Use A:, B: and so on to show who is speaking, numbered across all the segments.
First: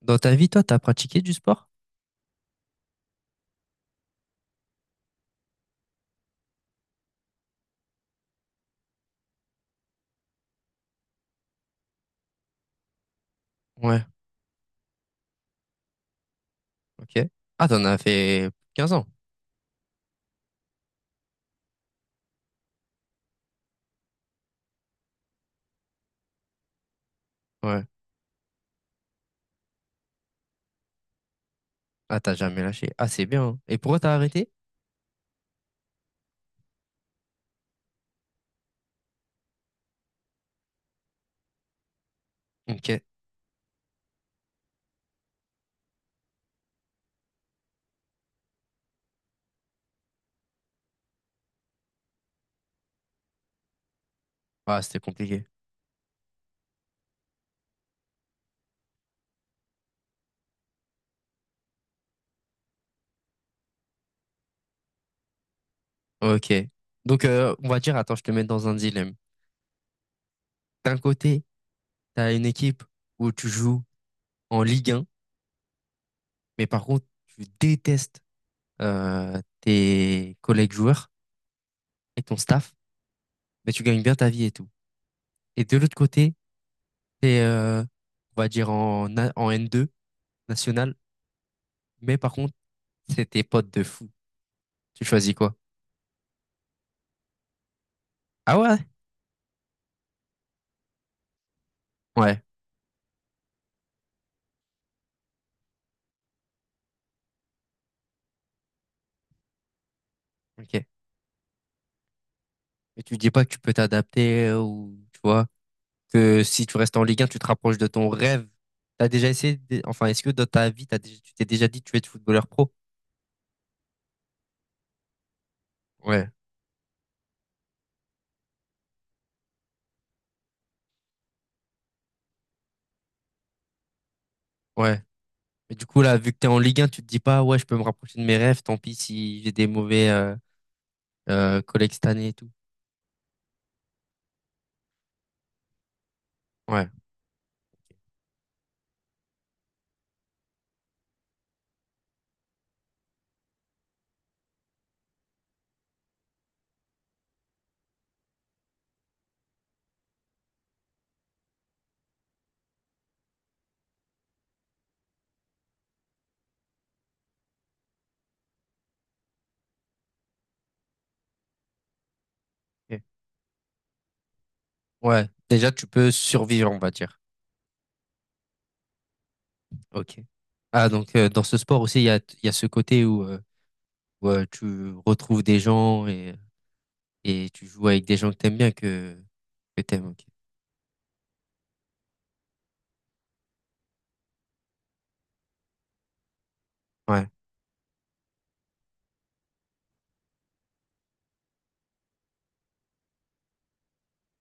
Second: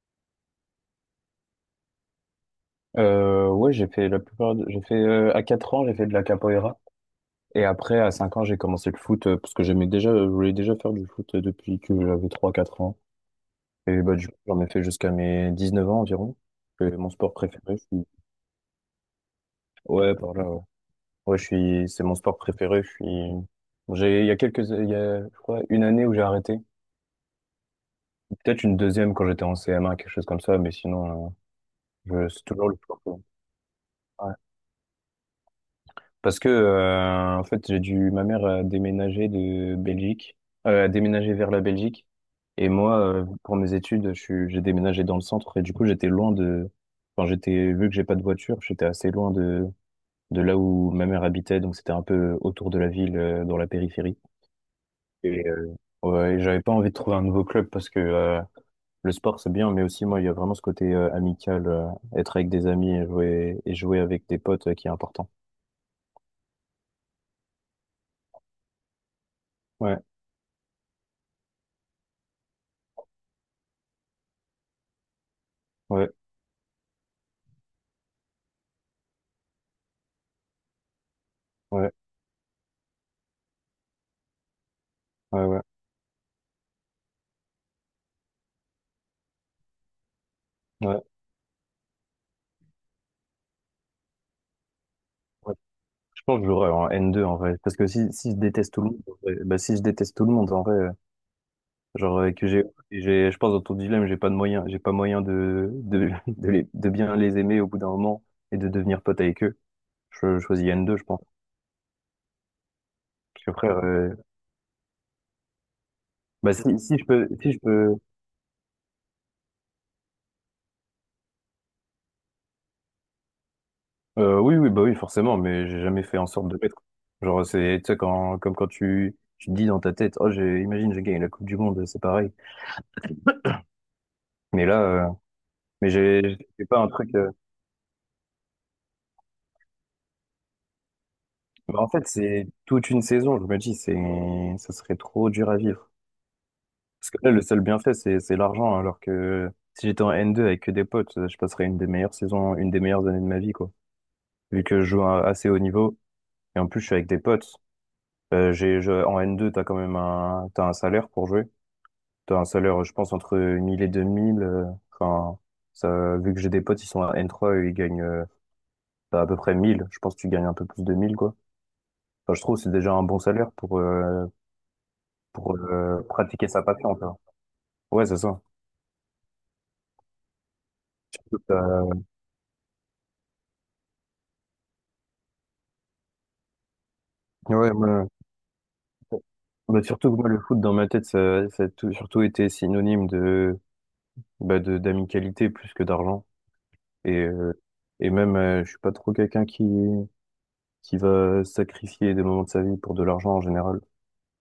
A: Dans ta vie, toi, t'as pratiqué du sport?
B: Ouais, j'ai fait la plupart. J'ai fait à 4 ans, j'ai fait de la capoeira. Et après, à 5 ans, j'ai commencé le foot parce que j'aimais déjà, je voulais déjà faire du foot depuis que j'avais trois quatre ans. Et
A: Ouais,
B: bah, du coup, j'en ai fait jusqu'à mes 19 ans environ. C'est mon
A: ok.
B: sport
A: Ah,
B: préféré.
A: t'en as fait 15 ans.
B: Ouais, par là, ouais. Ouais, c'est mon sport préféré. Je suis, j'ai, il y a quelques, il y a, je crois, une année où j'ai arrêté.
A: Ouais.
B: Peut-être une deuxième quand j'étais en CM1, quelque chose comme ça, mais sinon,
A: Ah, t'as
B: c'est
A: jamais
B: toujours le
A: lâché.
B: sport.
A: Ah, c'est bien, hein. Et pourquoi t'as arrêté?
B: Parce que, en fait, ma mère a déménagé de Belgique, a déménagé vers la Belgique. Et
A: Ok.
B: moi, pour mes études, j'ai déménagé dans le centre. Et du coup, j'étais, vu que j'ai pas de voiture, j'étais assez loin de là où ma mère habitait. Donc, c'était un peu autour de la ville, dans la périphérie.
A: Ah, c'était compliqué.
B: Et, euh, ouais, et j'avais pas envie de trouver un nouveau club parce que, le sport, c'est bien, mais aussi, moi, il y a vraiment ce côté amical, être avec des amis et et jouer avec des potes, qui est important.
A: Ok. Donc, on va dire, attends, je te mets dans un dilemme.
B: Ouais,
A: D'un côté, t'as une équipe où tu joues en Ligue 1,
B: ouais,
A: mais par contre, tu détestes tes collègues joueurs
B: ouais,
A: et ton staff, mais tu gagnes bien ta vie et tout.
B: ouais, ouais.
A: Et de l'autre côté, t'es, euh, on va dire, en N2 national,
B: Ouais,
A: mais par contre, c'est tes potes de fou. Tu choisis quoi?
B: ouais. Je pense que j'aurais un n deux en vrai. Parce que si je
A: Ah
B: déteste
A: ouais?
B: tout le monde, bah si je déteste tout le monde en vrai, genre
A: Ouais,
B: que j'ai, et j'ai, je pense dans ton dilemme, j'ai pas de moyen, j'ai pas moyen de bien les aimer au bout d'un moment et de devenir pote avec eux. Je choisis
A: ok.
B: n deux je pense.
A: Et tu dis pas
B: Parce
A: que
B: que
A: tu peux
B: frère,
A: t'adapter ou tu vois que
B: bah
A: si tu
B: si,
A: restes
B: si
A: en
B: je
A: Ligue 1,
B: peux,
A: tu te
B: si je
A: rapproches de
B: peux,
A: ton rêve. T'as déjà enfin est-ce que dans ta vie tu t'es déjà dit que tu veux être footballeur pro?
B: oui, oui, bah oui, forcément, mais j'ai jamais fait en
A: Ouais,
B: sorte de l'être. Genre, tu sais, comme quand tu te dis dans ta tête, oh, imagine, j'ai gagné la Coupe du Monde, c'est pareil. Mais là,
A: ouais.
B: euh,
A: Mais du
B: mais
A: coup là,
B: j'ai,
A: vu que t'es en
B: j'ai pas
A: Ligue 1,
B: un
A: tu te
B: truc,
A: dis
B: euh,
A: pas ouais, je peux me rapprocher de mes rêves, tant pis si j'ai des mauvais
B: Bah, en
A: collègues
B: fait,
A: cette année et
B: c'est
A: tout.
B: toute une saison, je me dis, ça serait trop dur à vivre.
A: Ouais.
B: Parce que là, le seul bienfait, c'est l'argent, hein, alors que si j'étais en N2 avec que des potes, je passerais une des meilleures saisons, une des meilleures années de ma vie, quoi. Vu que je joue à assez haut niveau, et en plus, je suis avec des potes. En N2, t'as quand même t'as un salaire pour jouer. T'as un salaire, je pense, entre 1000 et 2000. Enfin, vu que j'ai des potes, ils sont à N3, eux, ils gagnent, t'as à peu près 1000. Je pense que tu gagnes un peu plus de 1000, quoi. Enfin, je trouve que c'est déjà
A: ok.
B: un bon salaire pour, euh,
A: Ouais,
B: pour
A: déjà tu
B: euh,
A: peux
B: pratiquer sa
A: survivre, on va
B: passion, tu vois.
A: dire.
B: Ouais, c'est ça.
A: Ok. Ah donc dans ce sport
B: Euh,
A: aussi il y a ce côté où, tu retrouves des gens. Et tu
B: Ouais,
A: joues avec
B: moi,
A: des gens que t'aimes bien, que
B: bah,
A: t'aimes,
B: surtout que
A: ok.
B: moi, le foot, dans ma tête, surtout été synonyme d'amicalité plus que d'argent. Et,
A: Ouais,
B: euh, et même, je suis pas trop quelqu'un qui va sacrifier des moments de sa vie pour de l'argent en général.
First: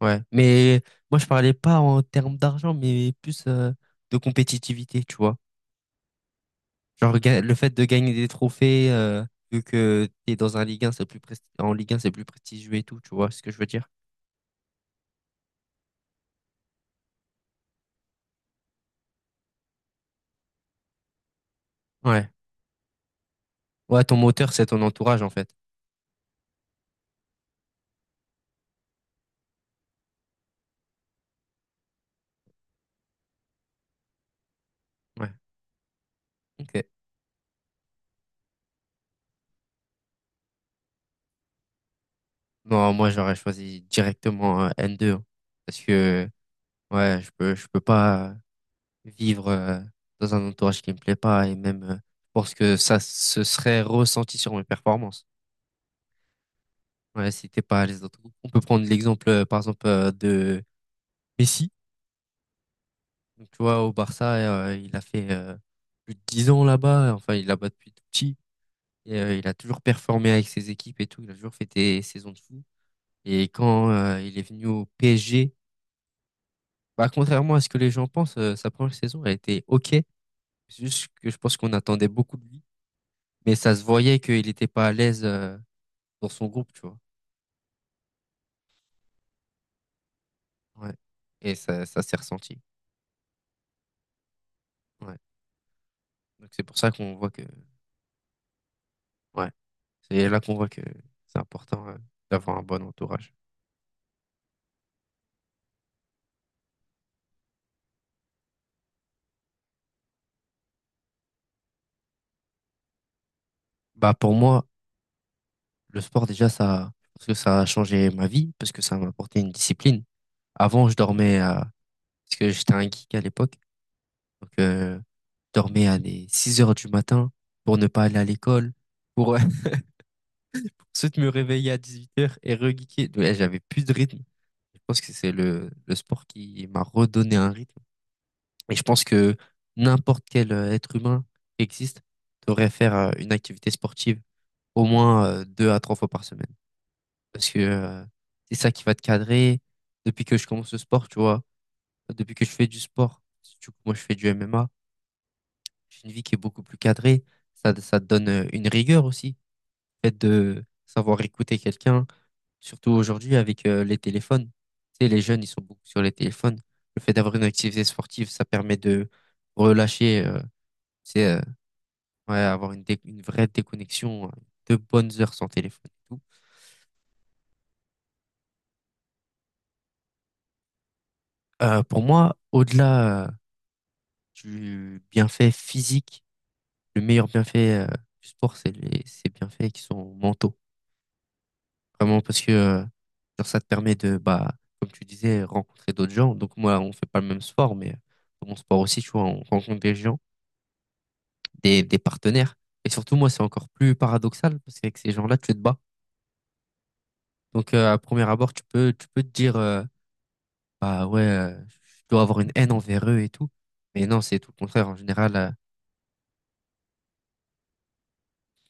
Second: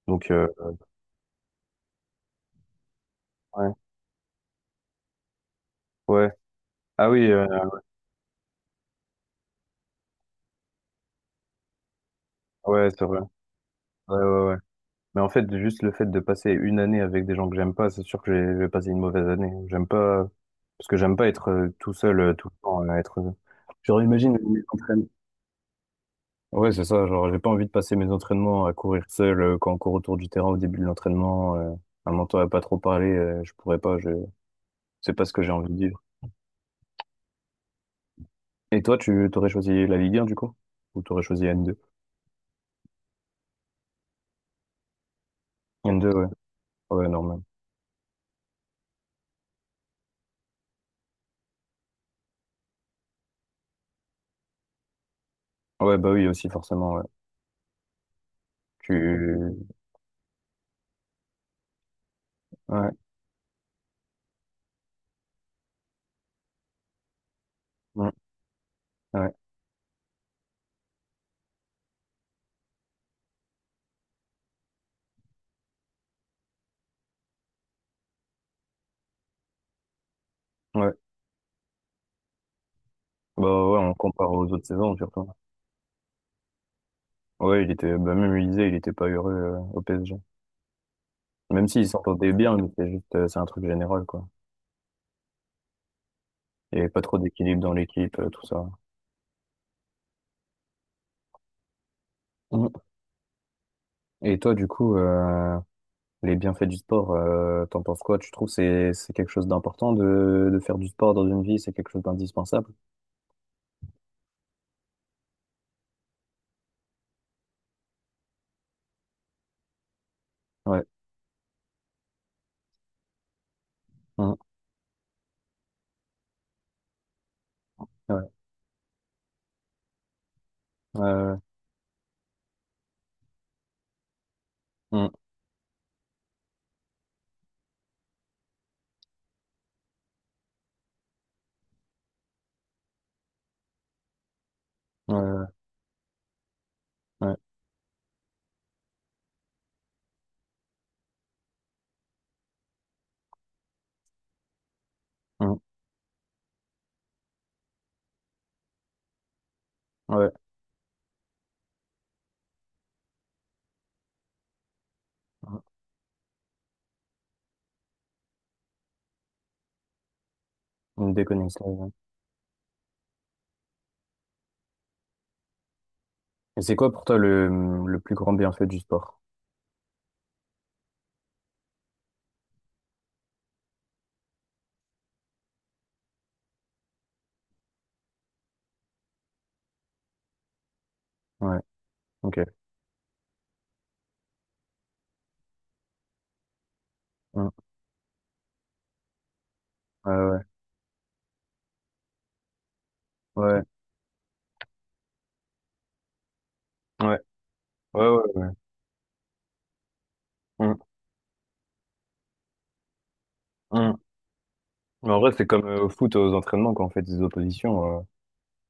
A: ouais.
B: Donc, euh,
A: Mais moi, je parlais pas en termes d'argent, mais plus
B: ouais,
A: de compétitivité, tu vois.
B: ouais. Ah
A: Genre,
B: oui, euh,
A: le fait de gagner des trophées, vu que t'es dans un Ligue 1, en Ligue 1, c'est plus prestigieux et
B: ouais,
A: tout,
B: c'est
A: tu
B: vrai.
A: vois ce que je veux dire?
B: Ouais, ouais, ouais. Mais en fait, juste le fait de passer une année avec des gens que j'aime pas, c'est sûr que je vais passer une mauvaise année. J'aime pas, parce que j'aime pas être tout seul
A: Ouais.
B: tout le temps. Genre,
A: Ouais, ton
B: imagine
A: moteur,
B: mes
A: c'est ton
B: entraînements.
A: entourage, en fait.
B: Ouais, c'est ça, genre, j'ai pas envie de passer mes entraînements à courir seul quand on court autour du terrain au début de l'entraînement, un mentor à pas trop parler, je pourrais pas, c'est pas
A: Ouais.
B: ce que j'ai envie de vivre.
A: Ok.
B: Et toi, tu t'aurais choisi la Ligue un du coup? Ou t'aurais choisi
A: Non, moi, j'aurais choisi directement N2, hein, parce
B: n deux
A: que,
B: ouais. Ouais,
A: ouais,
B: normal.
A: je peux pas vivre dans un entourage qui me plaît pas, et même je pense que ça se serait ressenti sur mes performances.
B: Ouais, bah oui, aussi, forcément, ouais.
A: Ouais, c'était pas les autres. On peut prendre l'exemple par
B: Tu,
A: exemple de Messi.
B: ouais,
A: Donc, tu vois, au Barça, il a fait plus de 10 ans là-bas, enfin il est là-bas depuis tout
B: ouais,
A: petit, et
B: ouais,
A: il a toujours performé avec ses équipes et tout, il a toujours fait des saisons de fou. Et quand il est venu au PSG, bah contrairement à ce que les gens pensent, sa première saison a été OK. C'est
B: ouais.
A: juste que je pense qu'on attendait beaucoup de lui.
B: Bah
A: Mais ça
B: ouais,
A: se
B: on
A: voyait
B: compare
A: qu'il
B: aux autres
A: n'était pas à
B: saisons
A: l'aise
B: surtout.
A: euh, dans son groupe, tu vois.
B: Ouais, bah même il disait, il était pas heureux au PSG.
A: Ouais. Et
B: Même
A: ça,
B: s'il
A: ça s'est
B: s'entendait bien,
A: ressenti.
B: mais c'est juste, c'est un truc général quoi.
A: Ouais. Donc c'est
B: Il
A: pour
B: y avait
A: ça
B: pas
A: qu'on
B: trop
A: voit que.
B: d'équilibre dans l'équipe, tout ça.
A: Ouais. C'est là qu'on voit que c'est important d'avoir un
B: Mm.
A: bon entourage.
B: Et toi, du coup, les bienfaits du sport, t'en penses quoi? Tu trouves que c'est quelque chose d'important de faire du sport dans une vie, c'est quelque chose d'indispensable?
A: Bah pour moi, le sport déjà, ça. Parce que ça a changé ma vie, parce que ça m'a apporté une discipline.
B: Ouais.
A: Avant, je dormais à. Parce que j'étais un geek à l'époque.
B: Mm.
A: Donc je dormais à des 6 heures du matin pour ne pas aller à
B: Ouais.
A: l'école. Pour ensuite me
B: Euh,
A: réveiller à 18h et regeeker. Ouais, j'avais plus de rythme. Je pense
B: mm.
A: que c'est le sport qui m'a redonné un rythme. Et je pense que n'importe quel être humain qui existe devrait faire une activité sportive au moins
B: Euh,
A: 2 à 3 fois par semaine.
B: ouais.
A: Parce que c'est ça qui va te cadrer. Depuis que je commence le sport, tu vois, depuis que je fais du sport, surtout que moi je fais du MMA,
B: Mm.
A: j'ai une vie qui est beaucoup plus cadrée. Ça te donne une rigueur aussi. Le fait
B: Ouais.
A: de savoir écouter quelqu'un. Surtout aujourd'hui avec les téléphones. Tu sais, les jeunes, ils
B: Mm.
A: sont beaucoup sur les téléphones. Le fait d'avoir une activité sportive, ça permet de relâcher, tu
B: Une
A: sais,
B: déconnexion, ouais.
A: ouais, avoir une vraie déconnexion, de bonnes heures sans téléphone et tout.
B: Et c'est quoi pour toi le plus grand bienfait du sport?
A: Pour moi, au-delà du bienfait physique, le meilleur bienfait du sport, c'est ces bienfaits qui sont mentaux.
B: Ouais.
A: Vraiment
B: Ok.
A: parce que genre, ça te permet de, bah, comme tu disais, rencontrer d'autres gens. Donc moi, on fait pas le même
B: Mm.
A: sport, mais dans mon sport aussi, tu vois, on rencontre des gens.
B: Ouais,
A: Des partenaires. Et surtout, moi, c'est
B: Ouais,
A: encore plus paradoxal parce qu'avec ces gens-là, tu te bats.
B: ouais,
A: Donc, à
B: ouais,
A: premier
B: ouais, ouais.
A: abord, tu peux te dire,
B: Mm,
A: bah ouais, je dois avoir une haine envers eux et tout.
B: mm.
A: Mais non, c'est tout le contraire. En
B: Mais en vrai,
A: général,
B: c'est comme au foot, aux entraînements, quand on fait des oppositions. euh,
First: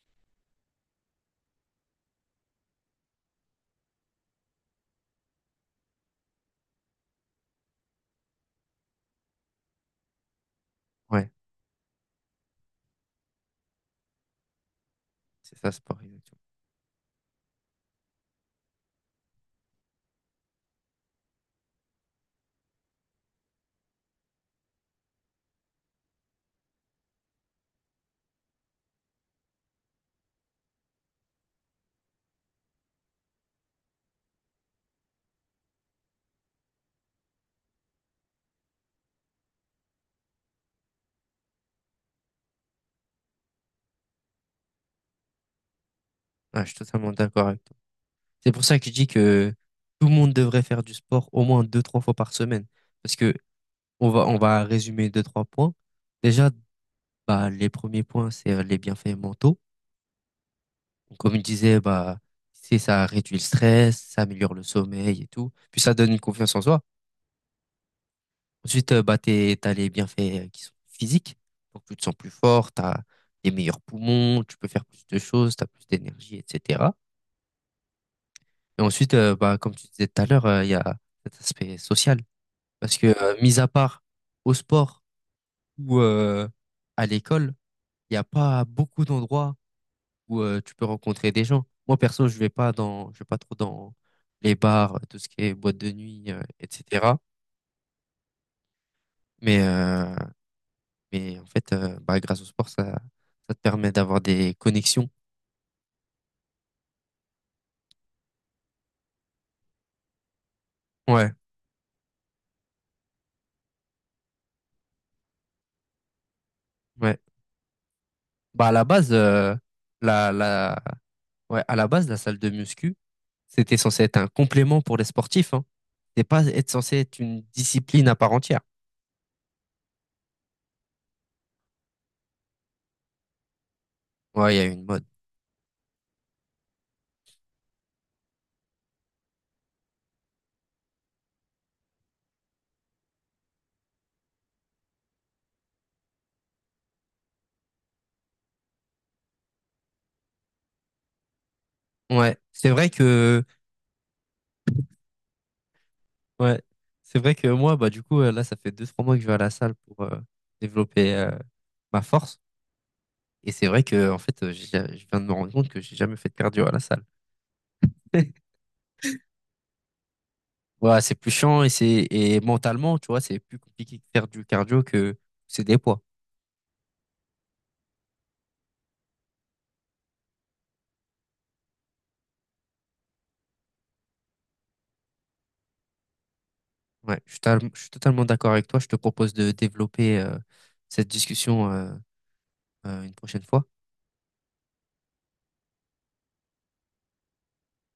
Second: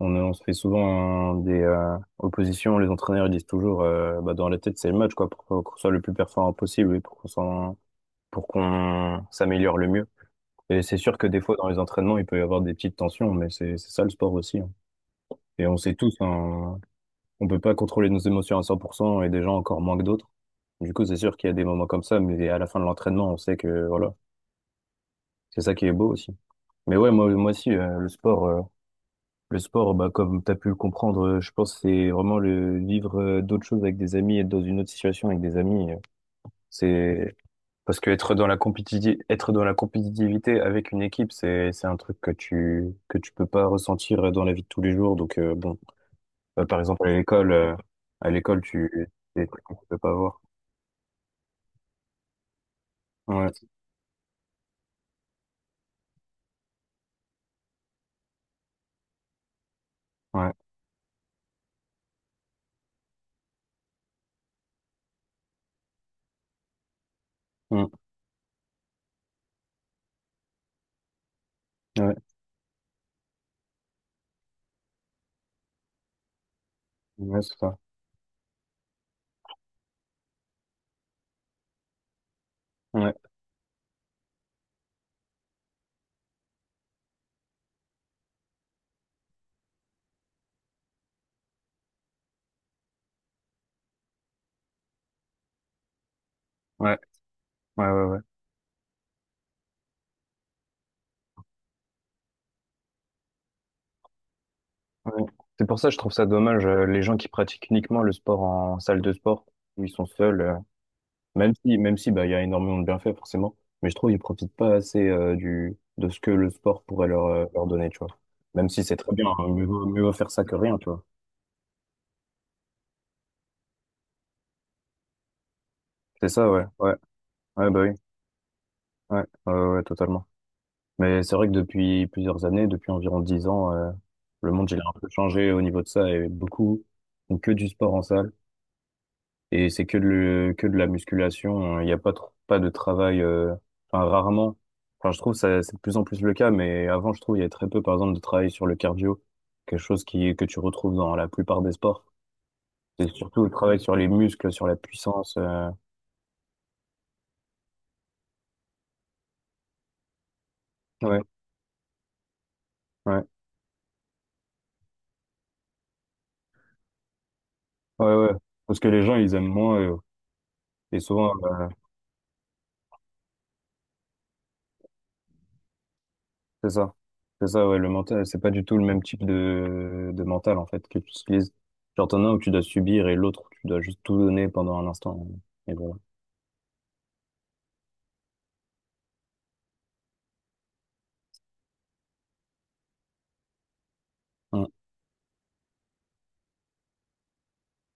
B: on, On se fait souvent des oppositions. Les entraîneurs ils disent toujours, bah, dans la tête, c'est le match, quoi, pour qu'on soit le plus performant possible et pour pour qu'on s'améliore le mieux. Et c'est sûr que
A: ouais,
B: des fois, dans les entraînements, il peut y avoir des petites tensions, mais c'est ça le sport aussi, hein.
A: c'est
B: Et
A: ça,
B: on sait
A: sport.
B: tous,
A: exactement.
B: hein, on peut pas contrôler nos émotions à 100% et des gens encore moins que d'autres. Du coup, c'est sûr qu'il y a des moments comme ça, mais à la fin de l'entraînement, on sait que, voilà, c'est ça qui est beau aussi. Mais ouais, moi aussi, le sport, bah, comme tu as pu le comprendre, je pense que c'est vraiment le vivre d'autres choses avec des amis, être dans une autre situation avec des amis. C'est parce que être dans la compétitivité, être dans la compétitivité avec une équipe, c'est un truc que que tu peux pas ressentir dans la vie de tous les jours. Donc, bon,
A: Ouais, je suis
B: par exemple,
A: totalement
B: à
A: d'accord avec toi. C'est
B: l'école,
A: pour ça que je dis
B: c'est des
A: que
B: trucs que tu peux
A: tout
B: pas
A: le monde
B: avoir.
A: devrait faire du sport au moins 2, 3 fois par semaine. Parce que
B: Ouais,
A: on va résumer deux, trois points. Déjà, bah, les premiers points, c'est les bienfaits mentaux.
B: ouais,
A: Comme il disait, bah, c'est ça réduit le stress, ça améliore le sommeil et tout. Puis ça donne une confiance en soi.
B: mm,
A: Ensuite, bah, t'as les bienfaits qui sont physiques. Donc, tu te sens
B: ouais,
A: plus fort, t'as des meilleurs poumons, tu peux faire plus de choses, t'as plus d'énergie, etc.
B: ouais, c'est ça.
A: Et ensuite, bah, comme tu disais tout à l'heure, il y a cet aspect social. Parce que,
B: Ouais,
A: mis à part au sport ou à l'école, il n'y a pas beaucoup d'endroits où tu peux rencontrer des gens. Moi, perso, je vais pas trop dans les bars, tout ce qui est boîte de nuit,
B: ouais,
A: etc.
B: ouais, ouais, ouais.
A: Mais, euh, mais en fait, bah, grâce au sport, ça te permet d'avoir des connexions.
B: Ouais. C'est pour ça que je trouve ça dommage, les gens qui pratiquent uniquement le sport en salle de sport, où ils sont seuls,
A: Ouais,
B: même si, bah, il y a énormément de bienfaits, forcément, mais je trouve qu'ils profitent pas assez, de ce que le sport pourrait
A: ouais.
B: leur, leur donner, tu vois.
A: Bah,
B: Même
A: à la
B: si c'est
A: base,
B: très bien, hein, mieux vaut
A: la,
B: faire ça que
A: la,
B: rien, tu vois.
A: la salle de muscu, c'était censé être un complément pour les sportifs, hein. C'était
B: C'est
A: pas
B: ça, ouais,
A: être
B: ouais,
A: censé être une
B: ouais, bah oui,
A: discipline à part entière.
B: ouais, ouais, ouais, ouais, totalement. Mais c'est vrai que depuis plusieurs années, depuis environ 10 ans, le
A: Ouais, il y a eu
B: monde, il a
A: une
B: un
A: mode.
B: peu changé au niveau de ça et beaucoup font que du sport en salle. Et c'est que de la musculation, hein. Il n'y a pas trop, pas de travail, enfin, rarement. Enfin, je trouve ça, c'est de plus en plus le cas, mais avant, je trouve, il y a très peu, par exemple, de travail sur le cardio. Quelque chose que tu retrouves dans la plupart des sports.
A: Ouais, c'est vrai
B: C'est surtout
A: que.
B: le travail sur les muscles, sur la puissance.
A: Ouais, c'est vrai que moi, bah, du coup, là, ça fait 2, 3 mois que je vais à la salle pour développer
B: Ouais,
A: ma force.
B: ouais,
A: Et c'est vrai que, en fait, je viens de me rendre compte que j'ai jamais fait de cardio à la salle.
B: ouais, ouais. Parce que les gens, ils aiment moins, euh, et
A: Ouais, c'est plus
B: souvent,
A: chiant
B: euh,
A: et c'est et mentalement, tu vois, c'est plus compliqué de faire du cardio que c'est des poids.
B: c'est ça. C'est ça, ouais, le mental, c'est pas du tout le même type de mental, en fait, que tu utilises. Genre, t'en as un où tu dois subir et l'autre où tu dois juste tout donner pendant un instant. Et voilà.
A: Ouais, je suis totalement d'accord avec toi. Je te propose de développer cette discussion une prochaine fois.